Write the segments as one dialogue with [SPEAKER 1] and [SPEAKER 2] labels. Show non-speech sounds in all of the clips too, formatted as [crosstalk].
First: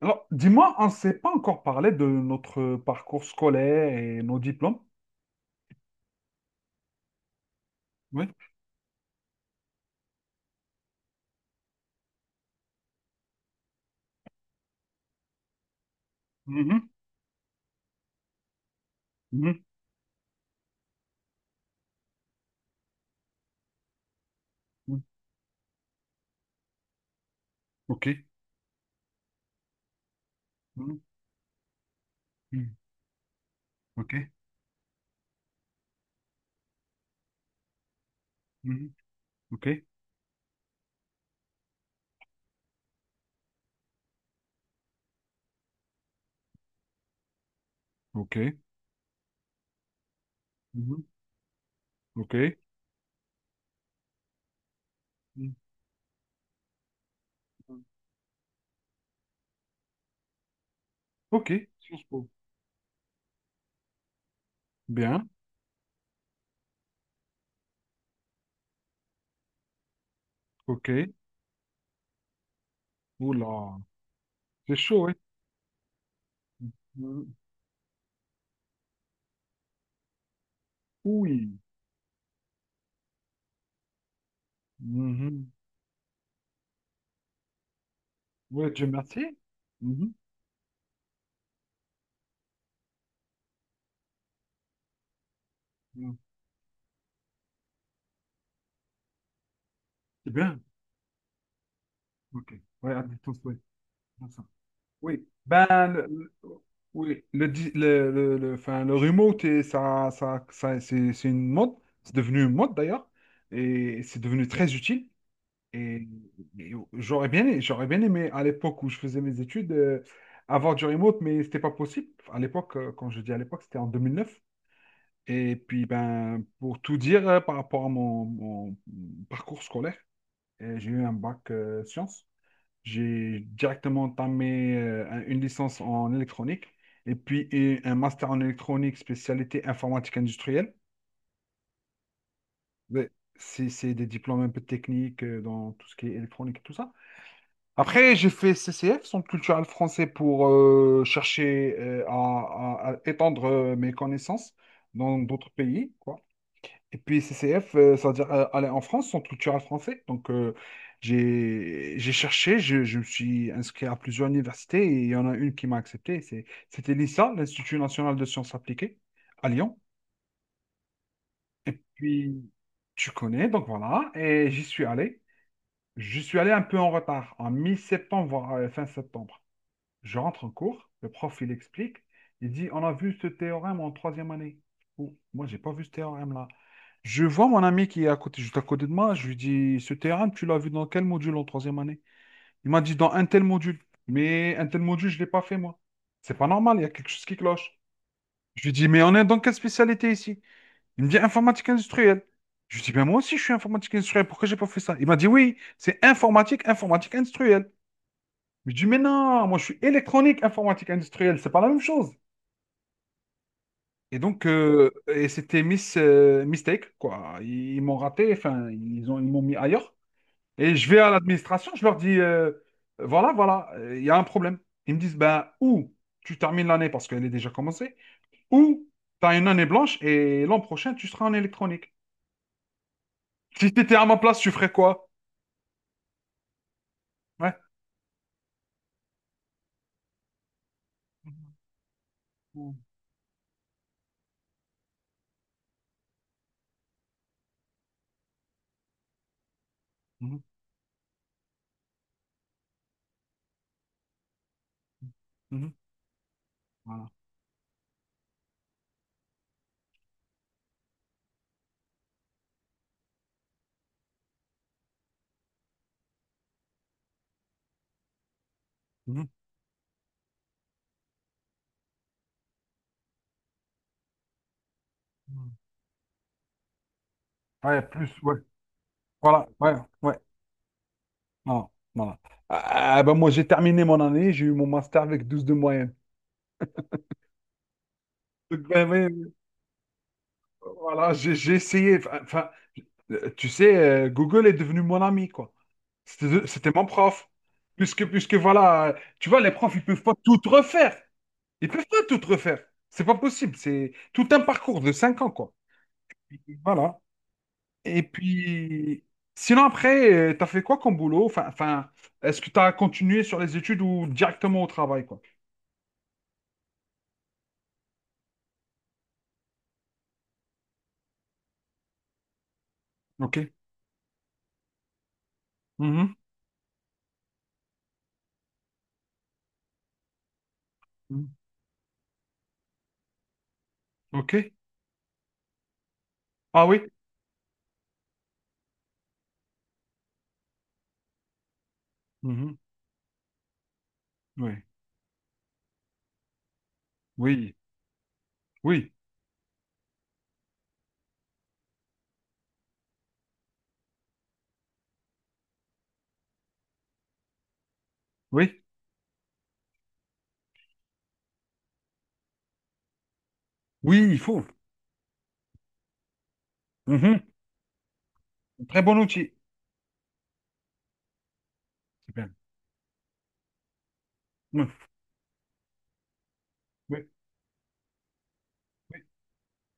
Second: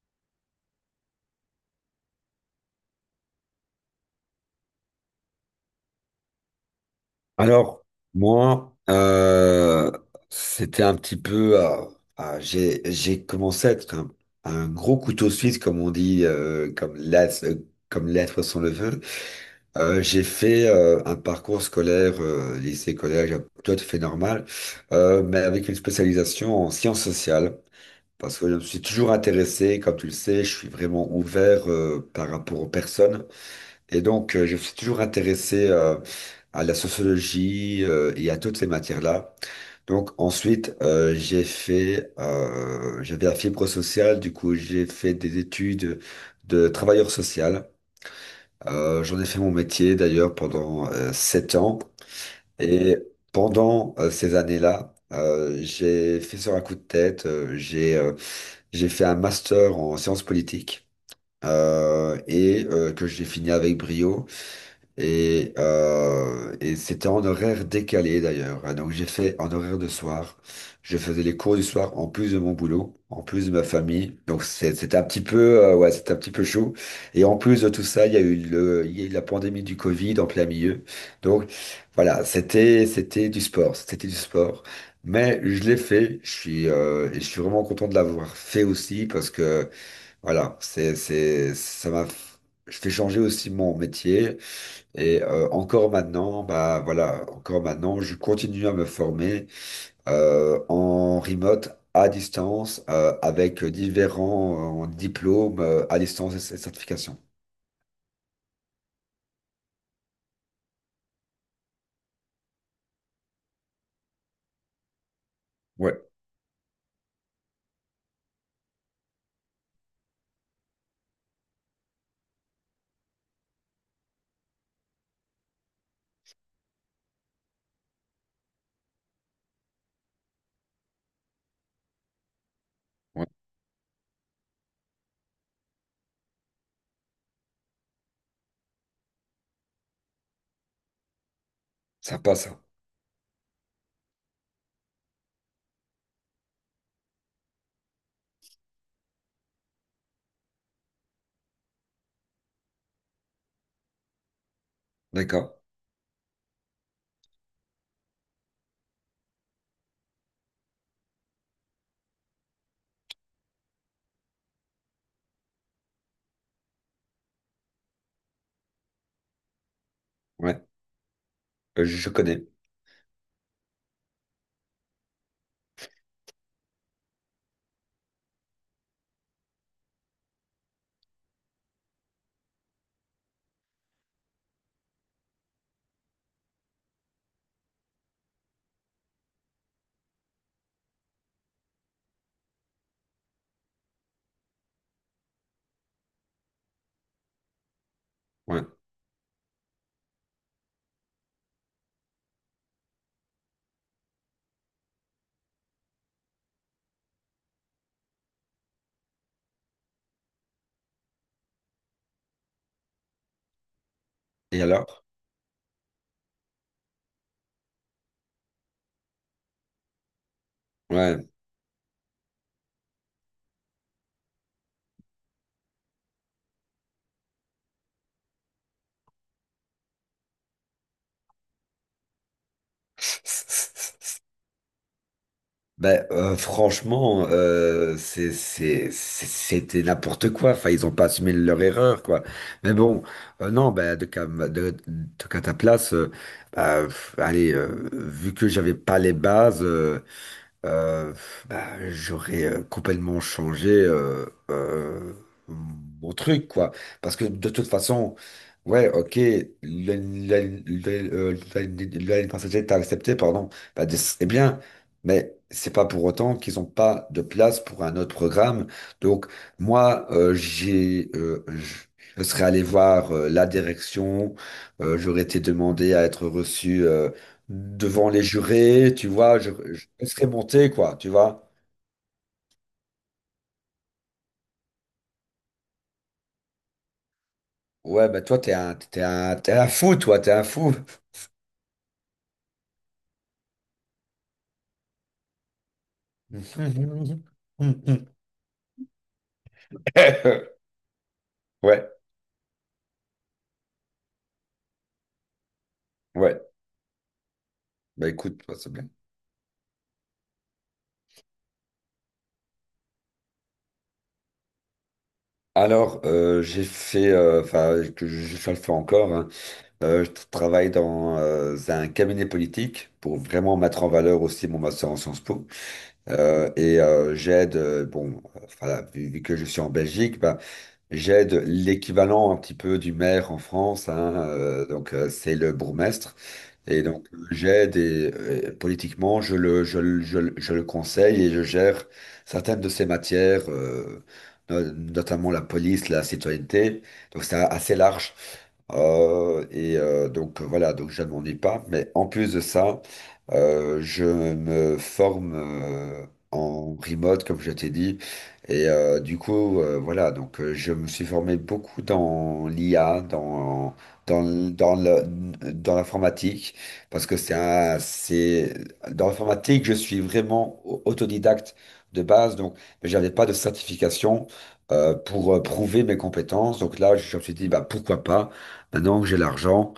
[SPEAKER 1] Alors, dis-moi, on ne s'est pas encore parlé de notre parcours scolaire et nos diplômes.
[SPEAKER 2] Alors,
[SPEAKER 1] Oui.
[SPEAKER 2] moi, c'était un petit peu, j'ai commencé à être un gros couteau suisse, comme on dit,
[SPEAKER 1] Mhm,
[SPEAKER 2] comme l'être sans le veut.
[SPEAKER 1] mhm,
[SPEAKER 2] J'ai fait un parcours scolaire, lycée, collège, tout à fait normal,
[SPEAKER 1] mhm.
[SPEAKER 2] mais avec une spécialisation en sciences sociales.
[SPEAKER 1] OK.
[SPEAKER 2] Parce que je me suis toujours intéressé, comme tu le sais, je suis
[SPEAKER 1] Mhm,
[SPEAKER 2] vraiment ouvert par rapport aux
[SPEAKER 1] mhm.
[SPEAKER 2] personnes. Et
[SPEAKER 1] OK.
[SPEAKER 2] donc, je me suis toujours intéressé à la sociologie et à toutes ces
[SPEAKER 1] Mhm,
[SPEAKER 2] matières-là.
[SPEAKER 1] OK.
[SPEAKER 2] Donc, ensuite, j'avais la fibre sociale, du coup, j'ai fait des études de travailleur social.
[SPEAKER 1] OK.
[SPEAKER 2] J'en ai fait mon métier d'ailleurs pendant
[SPEAKER 1] Mhm,
[SPEAKER 2] 7 ans.
[SPEAKER 1] OK.
[SPEAKER 2] Et pendant ces années-là,
[SPEAKER 1] Mhm.
[SPEAKER 2] j'ai fait sur un coup de tête, j'ai fait un master en sciences politiques
[SPEAKER 1] OK. Sciences Po.
[SPEAKER 2] et que j'ai fini avec brio.
[SPEAKER 1] Bien.
[SPEAKER 2] Et c'était en horaire décalé d'ailleurs, hein. Donc j'ai fait en horaire de soir. Je
[SPEAKER 1] OK.
[SPEAKER 2] faisais les cours du soir en plus de mon boulot, en plus de ma
[SPEAKER 1] Oula,
[SPEAKER 2] famille. Donc
[SPEAKER 1] c'est
[SPEAKER 2] c'était un
[SPEAKER 1] chaud, oui.
[SPEAKER 2] petit peu, ouais, c'était un petit peu chaud. Et
[SPEAKER 1] Mhm.
[SPEAKER 2] en plus de tout ça, il y a eu la pandémie du Covid en plein milieu. Donc
[SPEAKER 1] Oui.
[SPEAKER 2] voilà, c'était du sport, c'était du sport. Mais
[SPEAKER 1] Mhm.
[SPEAKER 2] je l'ai fait. Et je suis vraiment content de l'avoir fait
[SPEAKER 1] Oui, Dieu
[SPEAKER 2] aussi, parce
[SPEAKER 1] merci.
[SPEAKER 2] que
[SPEAKER 1] Mhm.
[SPEAKER 2] voilà, ça m'a. Je fais changer aussi mon métier. Et encore
[SPEAKER 1] Mhm.
[SPEAKER 2] maintenant, bah voilà, encore maintenant, je continue à me former
[SPEAKER 1] C'est bien.
[SPEAKER 2] en remote, à
[SPEAKER 1] OK.
[SPEAKER 2] distance,
[SPEAKER 1] Ouais, à distance, oui.
[SPEAKER 2] avec différents
[SPEAKER 1] Oui,
[SPEAKER 2] diplômes
[SPEAKER 1] ben,
[SPEAKER 2] à distance et certifications.
[SPEAKER 1] oui, enfin, le remote, et c'est une mode, c'est devenu une mode d'ailleurs, et c'est devenu très utile.
[SPEAKER 2] Ouais,
[SPEAKER 1] Et, et j'aurais bien aimé à l'époque où je faisais mes études avoir du remote, mais c'était pas possible. À l'époque, quand je dis à l'époque, c'était en 2009. Et puis, ben, pour tout dire par rapport à mon parcours scolaire, j'ai eu un bac sciences.
[SPEAKER 2] ouais,
[SPEAKER 1] J'ai directement entamé une licence en électronique et puis un master en électronique spécialité informatique industrielle.
[SPEAKER 2] sympa ça.
[SPEAKER 1] Mais c'est des diplômes un peu techniques dans tout ce qui est électronique et tout ça. Après, j'ai fait CCF, Centre culturel français, pour chercher à, à étendre mes connaissances dans d'autres
[SPEAKER 2] D'accord.
[SPEAKER 1] pays, quoi. Et puis CCF, ça veut dire aller en France, centre culturel français. Donc j'ai cherché, je me suis inscrit à plusieurs universités et il y en a une qui m'a accepté. C'était l'INSA, l'Institut national de sciences appliquées, à Lyon.
[SPEAKER 2] Ouais. Je
[SPEAKER 1] Puis
[SPEAKER 2] connais.
[SPEAKER 1] tu connais, donc voilà. Et j'y suis allé. Je suis allé un peu en retard, en mi-septembre, voire fin septembre. Je rentre en cours, le prof il explique, il dit on a vu ce théorème en troisième année. Oh, moi j'ai pas vu ce théorème là. Je vois mon ami qui est à côté, juste à côté de moi, je lui dis ce théorème tu l'as vu dans quel module en troisième année? Il m'a dit dans un tel module, mais un tel module je l'ai pas fait moi. C'est pas normal, il y a quelque chose qui cloche. Je
[SPEAKER 2] Ouais.
[SPEAKER 1] lui dis mais on est dans quelle spécialité ici? Il me dit informatique industrielle. Je lui dis ben moi aussi je suis informatique industrielle, pourquoi j'ai pas fait ça? Il m'a dit oui, c'est informatique, informatique industrielle. Je dis, mais non, moi je suis électronique, informatique industrielle, c'est pas la même chose. Et donc,
[SPEAKER 2] Et alors?
[SPEAKER 1] et c'était miss, mistake, quoi. Ils m'ont raté, enfin, ils m'ont mis ailleurs. Et je vais à
[SPEAKER 2] Ouais.
[SPEAKER 1] l'administration, je leur dis, voilà, voilà, il y a un problème. Ils me disent, ben, ou tu termines l'année parce qu'elle est déjà commencée, ou tu as une année blanche et l'an prochain, tu seras en électronique. Si tu étais à ma
[SPEAKER 2] [laughs]
[SPEAKER 1] place, tu ferais quoi?
[SPEAKER 2] Ben, franchement,
[SPEAKER 1] Ouais.
[SPEAKER 2] c'était n'importe quoi. Enfin, ils ont pas assumé leur erreur, quoi. Mais
[SPEAKER 1] Mhm,
[SPEAKER 2] bon, non, ben, de, cas ta place, bah, pff, allez, vu que j'avais pas les bases,
[SPEAKER 1] mhm,
[SPEAKER 2] euh, bah, j'aurais complètement changé euh,
[SPEAKER 1] mhm.
[SPEAKER 2] mon truc, quoi.
[SPEAKER 1] Voilà.
[SPEAKER 2] Parce que de toute façon, ouais, ok, l'année passagère t'a accepté, pardon, bah, c'est bien, mais c'est pas pour autant qu'ils ont pas de place pour un autre programme. Donc,
[SPEAKER 1] Mhm,
[SPEAKER 2] moi, j'ai, je serais allé voir la direction, j'aurais été
[SPEAKER 1] mhm.
[SPEAKER 2] demandé à être reçu,
[SPEAKER 1] Ouais,
[SPEAKER 2] devant
[SPEAKER 1] plus,
[SPEAKER 2] les
[SPEAKER 1] ouais.
[SPEAKER 2] jurés, tu vois,
[SPEAKER 1] Voilà,
[SPEAKER 2] je,
[SPEAKER 1] ouais,
[SPEAKER 2] je
[SPEAKER 1] ouais.
[SPEAKER 2] laisserai monter, quoi, tu vois.
[SPEAKER 1] Non, voilà. Ah, ah, bah, moi, j'ai terminé mon année, j'ai eu mon master avec 12 de moyenne.
[SPEAKER 2] Ouais, bah toi, t'es
[SPEAKER 1] Donc,
[SPEAKER 2] un,
[SPEAKER 1] ben,
[SPEAKER 2] t'es
[SPEAKER 1] ben,
[SPEAKER 2] un, t'es un fou, toi, t'es un fou.
[SPEAKER 1] voilà, j'ai essayé. Enfin, enfin, tu sais, Google est devenu mon ami, quoi. C'était mon prof.
[SPEAKER 2] [laughs]
[SPEAKER 1] Puisque, puisque voilà, tu vois, les profs, ils peuvent pas tout refaire. Ils peuvent
[SPEAKER 2] Ouais,
[SPEAKER 1] pas tout refaire. C'est pas possible. C'est tout un parcours de 5 ans, quoi. Et
[SPEAKER 2] ouais.
[SPEAKER 1] voilà. Et
[SPEAKER 2] Bah écoute, bah, c'est bien.
[SPEAKER 1] puis, sinon, après, tu as fait quoi comme boulot? Enfin, enfin, est-ce que tu as continué sur les études ou directement au travail, quoi?
[SPEAKER 2] Alors, enfin, que je le fais encore, hein. Je travaille dans un cabinet politique pour
[SPEAKER 1] OK.
[SPEAKER 2] vraiment mettre en valeur aussi mon master en Sciences Po.
[SPEAKER 1] Mhm.
[SPEAKER 2] Bon, voilà, vu que je suis en Belgique, bah,
[SPEAKER 1] Mm.
[SPEAKER 2] j'aide l'équivalent un petit peu du maire en France, hein,
[SPEAKER 1] OK.
[SPEAKER 2] donc c'est le bourgmestre.
[SPEAKER 1] Ah oui.
[SPEAKER 2] Et donc j'aide, et politiquement, je le conseille et je gère
[SPEAKER 1] Mhm.
[SPEAKER 2] certaines de ses matières,
[SPEAKER 1] Oui.
[SPEAKER 2] notamment la police, la citoyenneté. Donc c'est
[SPEAKER 1] Oui.
[SPEAKER 2] assez large.
[SPEAKER 1] Oui.
[SPEAKER 2] Donc voilà, donc je ne m'en ai pas. Mais en plus de ça, je me forme en remote, comme je t'ai dit.
[SPEAKER 1] Oui.
[SPEAKER 2] Du coup, voilà, donc je me suis formé beaucoup dans l'IA,
[SPEAKER 1] Oui, il faut.
[SPEAKER 2] dans l'informatique, parce que
[SPEAKER 1] Mhm. Très bon
[SPEAKER 2] dans
[SPEAKER 1] outil.
[SPEAKER 2] l'informatique, je suis vraiment autodidacte de
[SPEAKER 1] C'est
[SPEAKER 2] base, donc j'avais pas de certification
[SPEAKER 1] Oui.
[SPEAKER 2] pour prouver mes compétences. Donc là,
[SPEAKER 1] Oui.
[SPEAKER 2] je me suis dit, bah, pourquoi pas? Maintenant
[SPEAKER 1] Oui.
[SPEAKER 2] que j'ai l'argent,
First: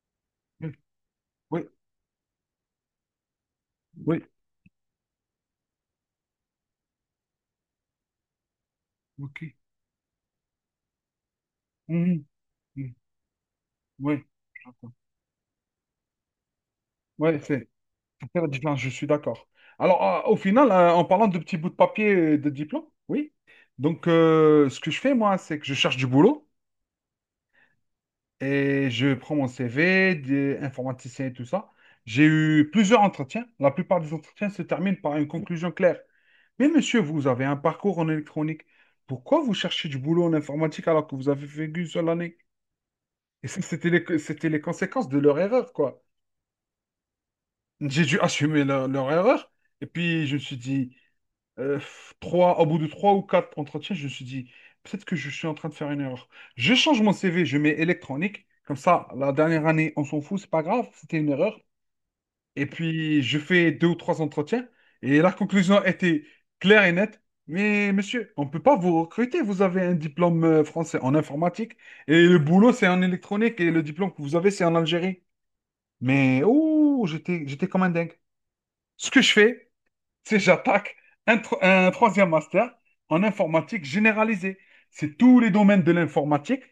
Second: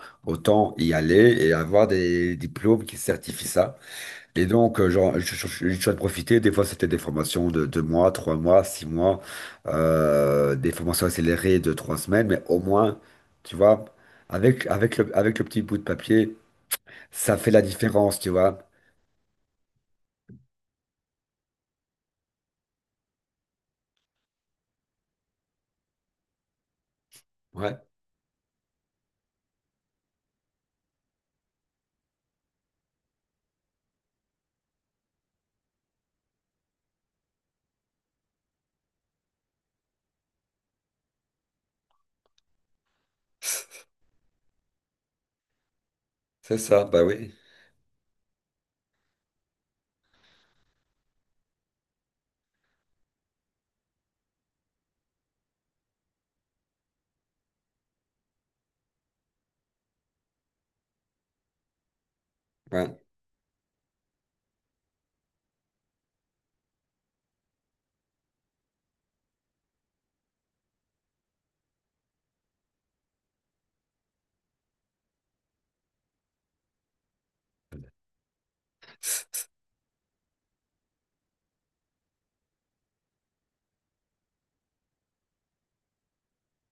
[SPEAKER 1] Oui.
[SPEAKER 2] autant y aller et
[SPEAKER 1] Oui.
[SPEAKER 2] avoir des diplômes qui certifient ça.
[SPEAKER 1] Oui.
[SPEAKER 2] Et donc, genre, je suis en profiter. Des fois, c'était des formations de 2 mois, 3 mois, 6 mois,
[SPEAKER 1] OK.
[SPEAKER 2] des formations accélérées de trois
[SPEAKER 1] Mhm.
[SPEAKER 2] semaines. Mais au
[SPEAKER 1] Mhm.
[SPEAKER 2] moins, tu vois,
[SPEAKER 1] Oui. J'entends.
[SPEAKER 2] avec le petit bout de papier, ça
[SPEAKER 1] Ouais,
[SPEAKER 2] fait la
[SPEAKER 1] c'est
[SPEAKER 2] différence,
[SPEAKER 1] ça
[SPEAKER 2] tu
[SPEAKER 1] fait la
[SPEAKER 2] vois.
[SPEAKER 1] différence, je suis d'accord. Alors, au final, en parlant de petits bouts de papier de diplôme, oui. Donc, ce que je fais, moi, c'est que je cherche du boulot
[SPEAKER 2] Ouais,
[SPEAKER 1] et je prends mon CV, des informaticiens et tout ça. J'ai eu plusieurs entretiens. La plupart des entretiens se terminent par une conclusion claire. Mais monsieur, vous avez un parcours en électronique. Pourquoi vous cherchez du boulot en informatique alors que vous avez fait qu'une seule année? Et ça, c'était les conséquences de leur erreur, quoi.
[SPEAKER 2] c'est ça, bah oui.
[SPEAKER 1] J'ai dû assumer leur erreur. Et puis, je me suis dit, au bout de trois ou quatre entretiens, je me suis dit, peut-être que je suis en train de faire une erreur. Je change mon CV, je mets électronique. Comme ça, la dernière année, on s'en fout, c'est pas grave, c'était une erreur. Et
[SPEAKER 2] Ouais.
[SPEAKER 1] puis, je fais deux ou trois entretiens. Et la conclusion était claire et nette. Mais monsieur, on ne peut pas vous recruter. Vous avez un diplôme français en informatique. Et le boulot, c'est en électronique. Et le diplôme que vous avez, c'est en Algérie. Mais, ouh, j'étais comme un dingue. Ce que je fais, c'est j'attaque un troisième master en informatique généralisée. C'est tous les domaines de l'informatique.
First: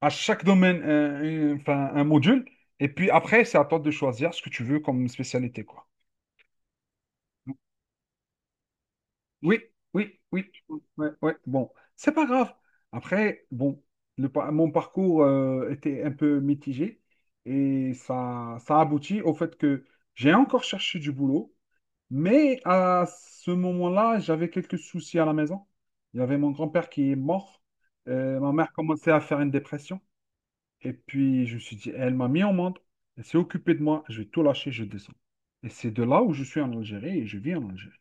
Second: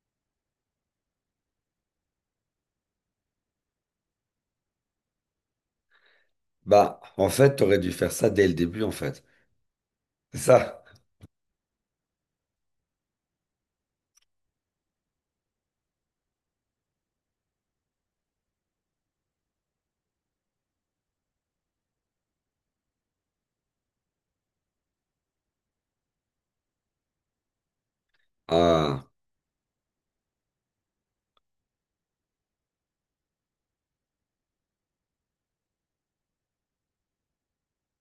[SPEAKER 1] À chaque domaine, enfin, un module. Et puis après, c'est à toi de choisir ce que tu veux comme spécialité, quoi.
[SPEAKER 2] Bah, en fait, t'aurais dû faire ça dès le début, en fait.
[SPEAKER 1] Oui, oui,
[SPEAKER 2] C'est
[SPEAKER 1] oui,
[SPEAKER 2] ça.
[SPEAKER 1] ouais, ouais. Bon, c'est pas grave. Après, bon, mon parcours était un peu mitigé et ça aboutit au fait que j'ai encore cherché du boulot, mais à ce moment-là, j'avais quelques soucis à la maison. Il y avait mon grand-père qui est mort, ma mère
[SPEAKER 2] Ah.
[SPEAKER 1] commençait à faire une dépression et puis je me suis dit, elle m'a mis en monde, elle s'est occupée de moi, je vais tout lâcher, je descends. Et c'est de là où je suis en Algérie et je vis en Algérie,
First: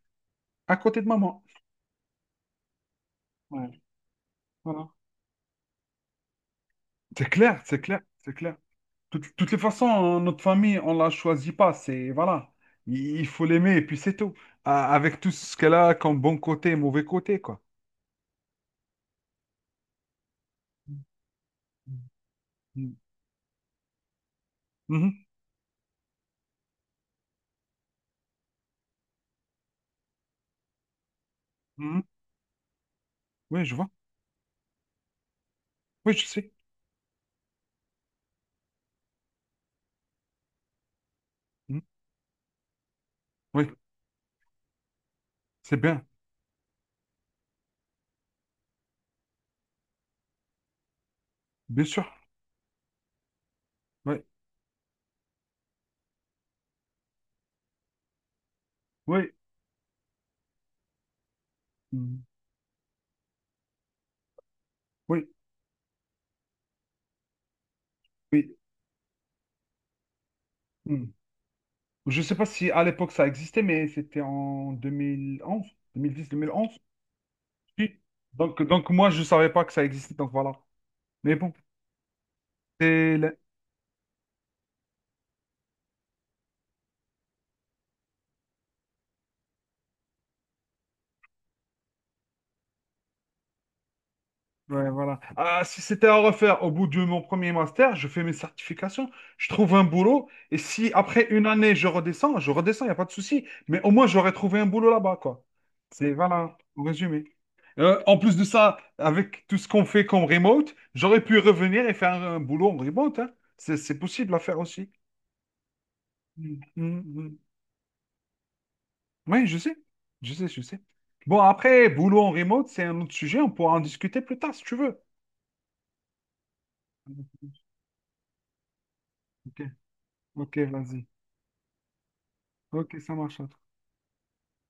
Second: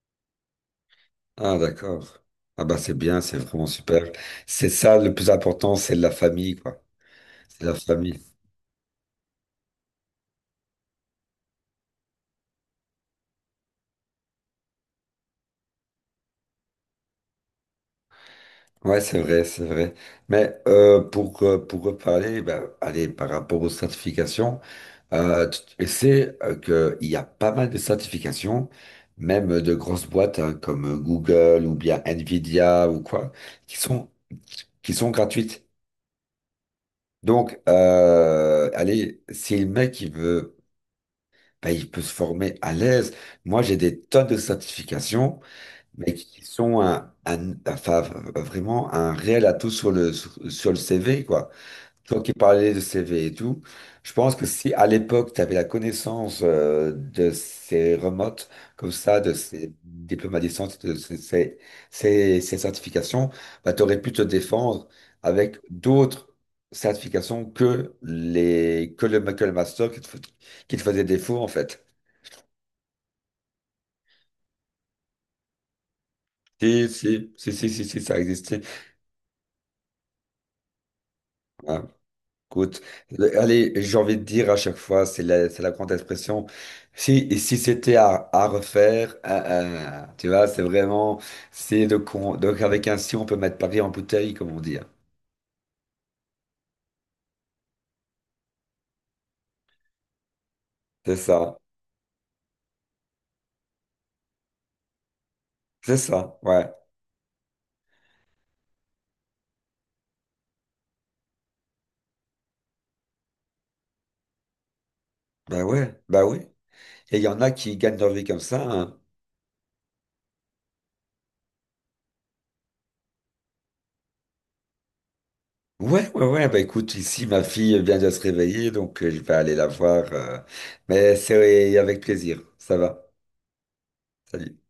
[SPEAKER 1] à côté de maman.
[SPEAKER 2] Ah, d'accord. Ah, bah, c'est bien, c'est vraiment
[SPEAKER 1] Ouais.
[SPEAKER 2] super. C'est
[SPEAKER 1] Voilà.
[SPEAKER 2] ça, le plus important, c'est la famille, quoi.
[SPEAKER 1] C'est clair,
[SPEAKER 2] C'est la
[SPEAKER 1] c'est clair,
[SPEAKER 2] famille.
[SPEAKER 1] c'est clair. Toutes les façons, hein, notre famille, on la choisit pas. C'est, voilà, il faut l'aimer et puis c'est tout. Avec tout ce qu'elle a comme bon côté et mauvais côté, quoi.
[SPEAKER 2] Ouais, c'est vrai, c'est vrai. Mais pour reparler, ben allez, par rapport aux certifications,
[SPEAKER 1] Mhm,
[SPEAKER 2] tu sais que qu'il y a pas mal de certifications, même de grosses boîtes hein, comme Google ou
[SPEAKER 1] mhm.
[SPEAKER 2] bien Nvidia ou quoi,
[SPEAKER 1] Oui, je
[SPEAKER 2] qui
[SPEAKER 1] vois.
[SPEAKER 2] sont, qui sont gratuites.
[SPEAKER 1] Oui, je sais.
[SPEAKER 2] Donc, allez, si le mec, il veut, ben,
[SPEAKER 1] Mhm.
[SPEAKER 2] il peut se former à l'aise. Moi,
[SPEAKER 1] Oui,
[SPEAKER 2] j'ai des tonnes de certifications,
[SPEAKER 1] c'est bien.
[SPEAKER 2] mais qui sont enfin, vraiment un réel atout sur le CV, quoi.
[SPEAKER 1] Bien sûr.
[SPEAKER 2] Toi qui parlais de CV et tout, je
[SPEAKER 1] Oui,
[SPEAKER 2] pense que si à l'époque, tu avais la connaissance de ces remotes, comme ça,
[SPEAKER 1] oui.
[SPEAKER 2] de ces diplômes à distance, de ces, ces,
[SPEAKER 1] Mhm.
[SPEAKER 2] ces- ces certifications, ben, tu aurais pu te défendre
[SPEAKER 1] Oui,
[SPEAKER 2] avec d'autres certifications
[SPEAKER 1] oui.
[SPEAKER 2] que le master qui te faisait
[SPEAKER 1] Mhm.
[SPEAKER 2] défaut, en fait.
[SPEAKER 1] Je sais pas si à l'époque ça existait, mais c'était en deux mille onze, 2010, 2011.
[SPEAKER 2] Si, si, si, si, si,
[SPEAKER 1] Si.
[SPEAKER 2] si, ça existait.
[SPEAKER 1] Donc moi, je savais pas que ça existait, donc voilà. Mais bon,
[SPEAKER 2] Ah, écoute,
[SPEAKER 1] c'est
[SPEAKER 2] allez, j'ai envie de dire à chaque fois, c'est la grande expression. Si, et si c'était à refaire, ah, ah, tu vois, c'est vraiment, c'est de con. Donc, avec un si, on peut mettre Paris en bouteille, comme on dit, hein.
[SPEAKER 1] Ouais, voilà. Ah, si c'était à refaire au bout de mon premier master, je fais mes certifications, je trouve un boulot, et si
[SPEAKER 2] C'est
[SPEAKER 1] après une
[SPEAKER 2] ça,
[SPEAKER 1] année je redescends, il n'y a pas de souci, mais au moins j'aurais trouvé un boulot là-bas, quoi.
[SPEAKER 2] c'est
[SPEAKER 1] C'est,
[SPEAKER 2] ça,
[SPEAKER 1] voilà,
[SPEAKER 2] ouais.
[SPEAKER 1] en résumé. En plus de ça, avec tout ce qu'on fait comme remote, j'aurais pu revenir et faire un, boulot en remote, hein. C'est possible à faire aussi.
[SPEAKER 2] Ben ouais, bah oui.
[SPEAKER 1] Mm, mm,
[SPEAKER 2] Et il y
[SPEAKER 1] mm.
[SPEAKER 2] en a qui gagnent leur vie comme ça, hein.
[SPEAKER 1] Oui, je sais, je sais, je sais. Bon, après, boulot en remote, c'est un autre sujet, on pourra en discuter plus tard si tu veux.
[SPEAKER 2] Ouais, ouais, ouais. Bah écoute, ici, ma fille vient de se réveiller, donc je vais aller
[SPEAKER 1] Ok,
[SPEAKER 2] la voir,
[SPEAKER 1] ok, vas-y.
[SPEAKER 2] mais c'est avec plaisir. Ça
[SPEAKER 1] Ok,
[SPEAKER 2] va.
[SPEAKER 1] ça marche.
[SPEAKER 2] Salut.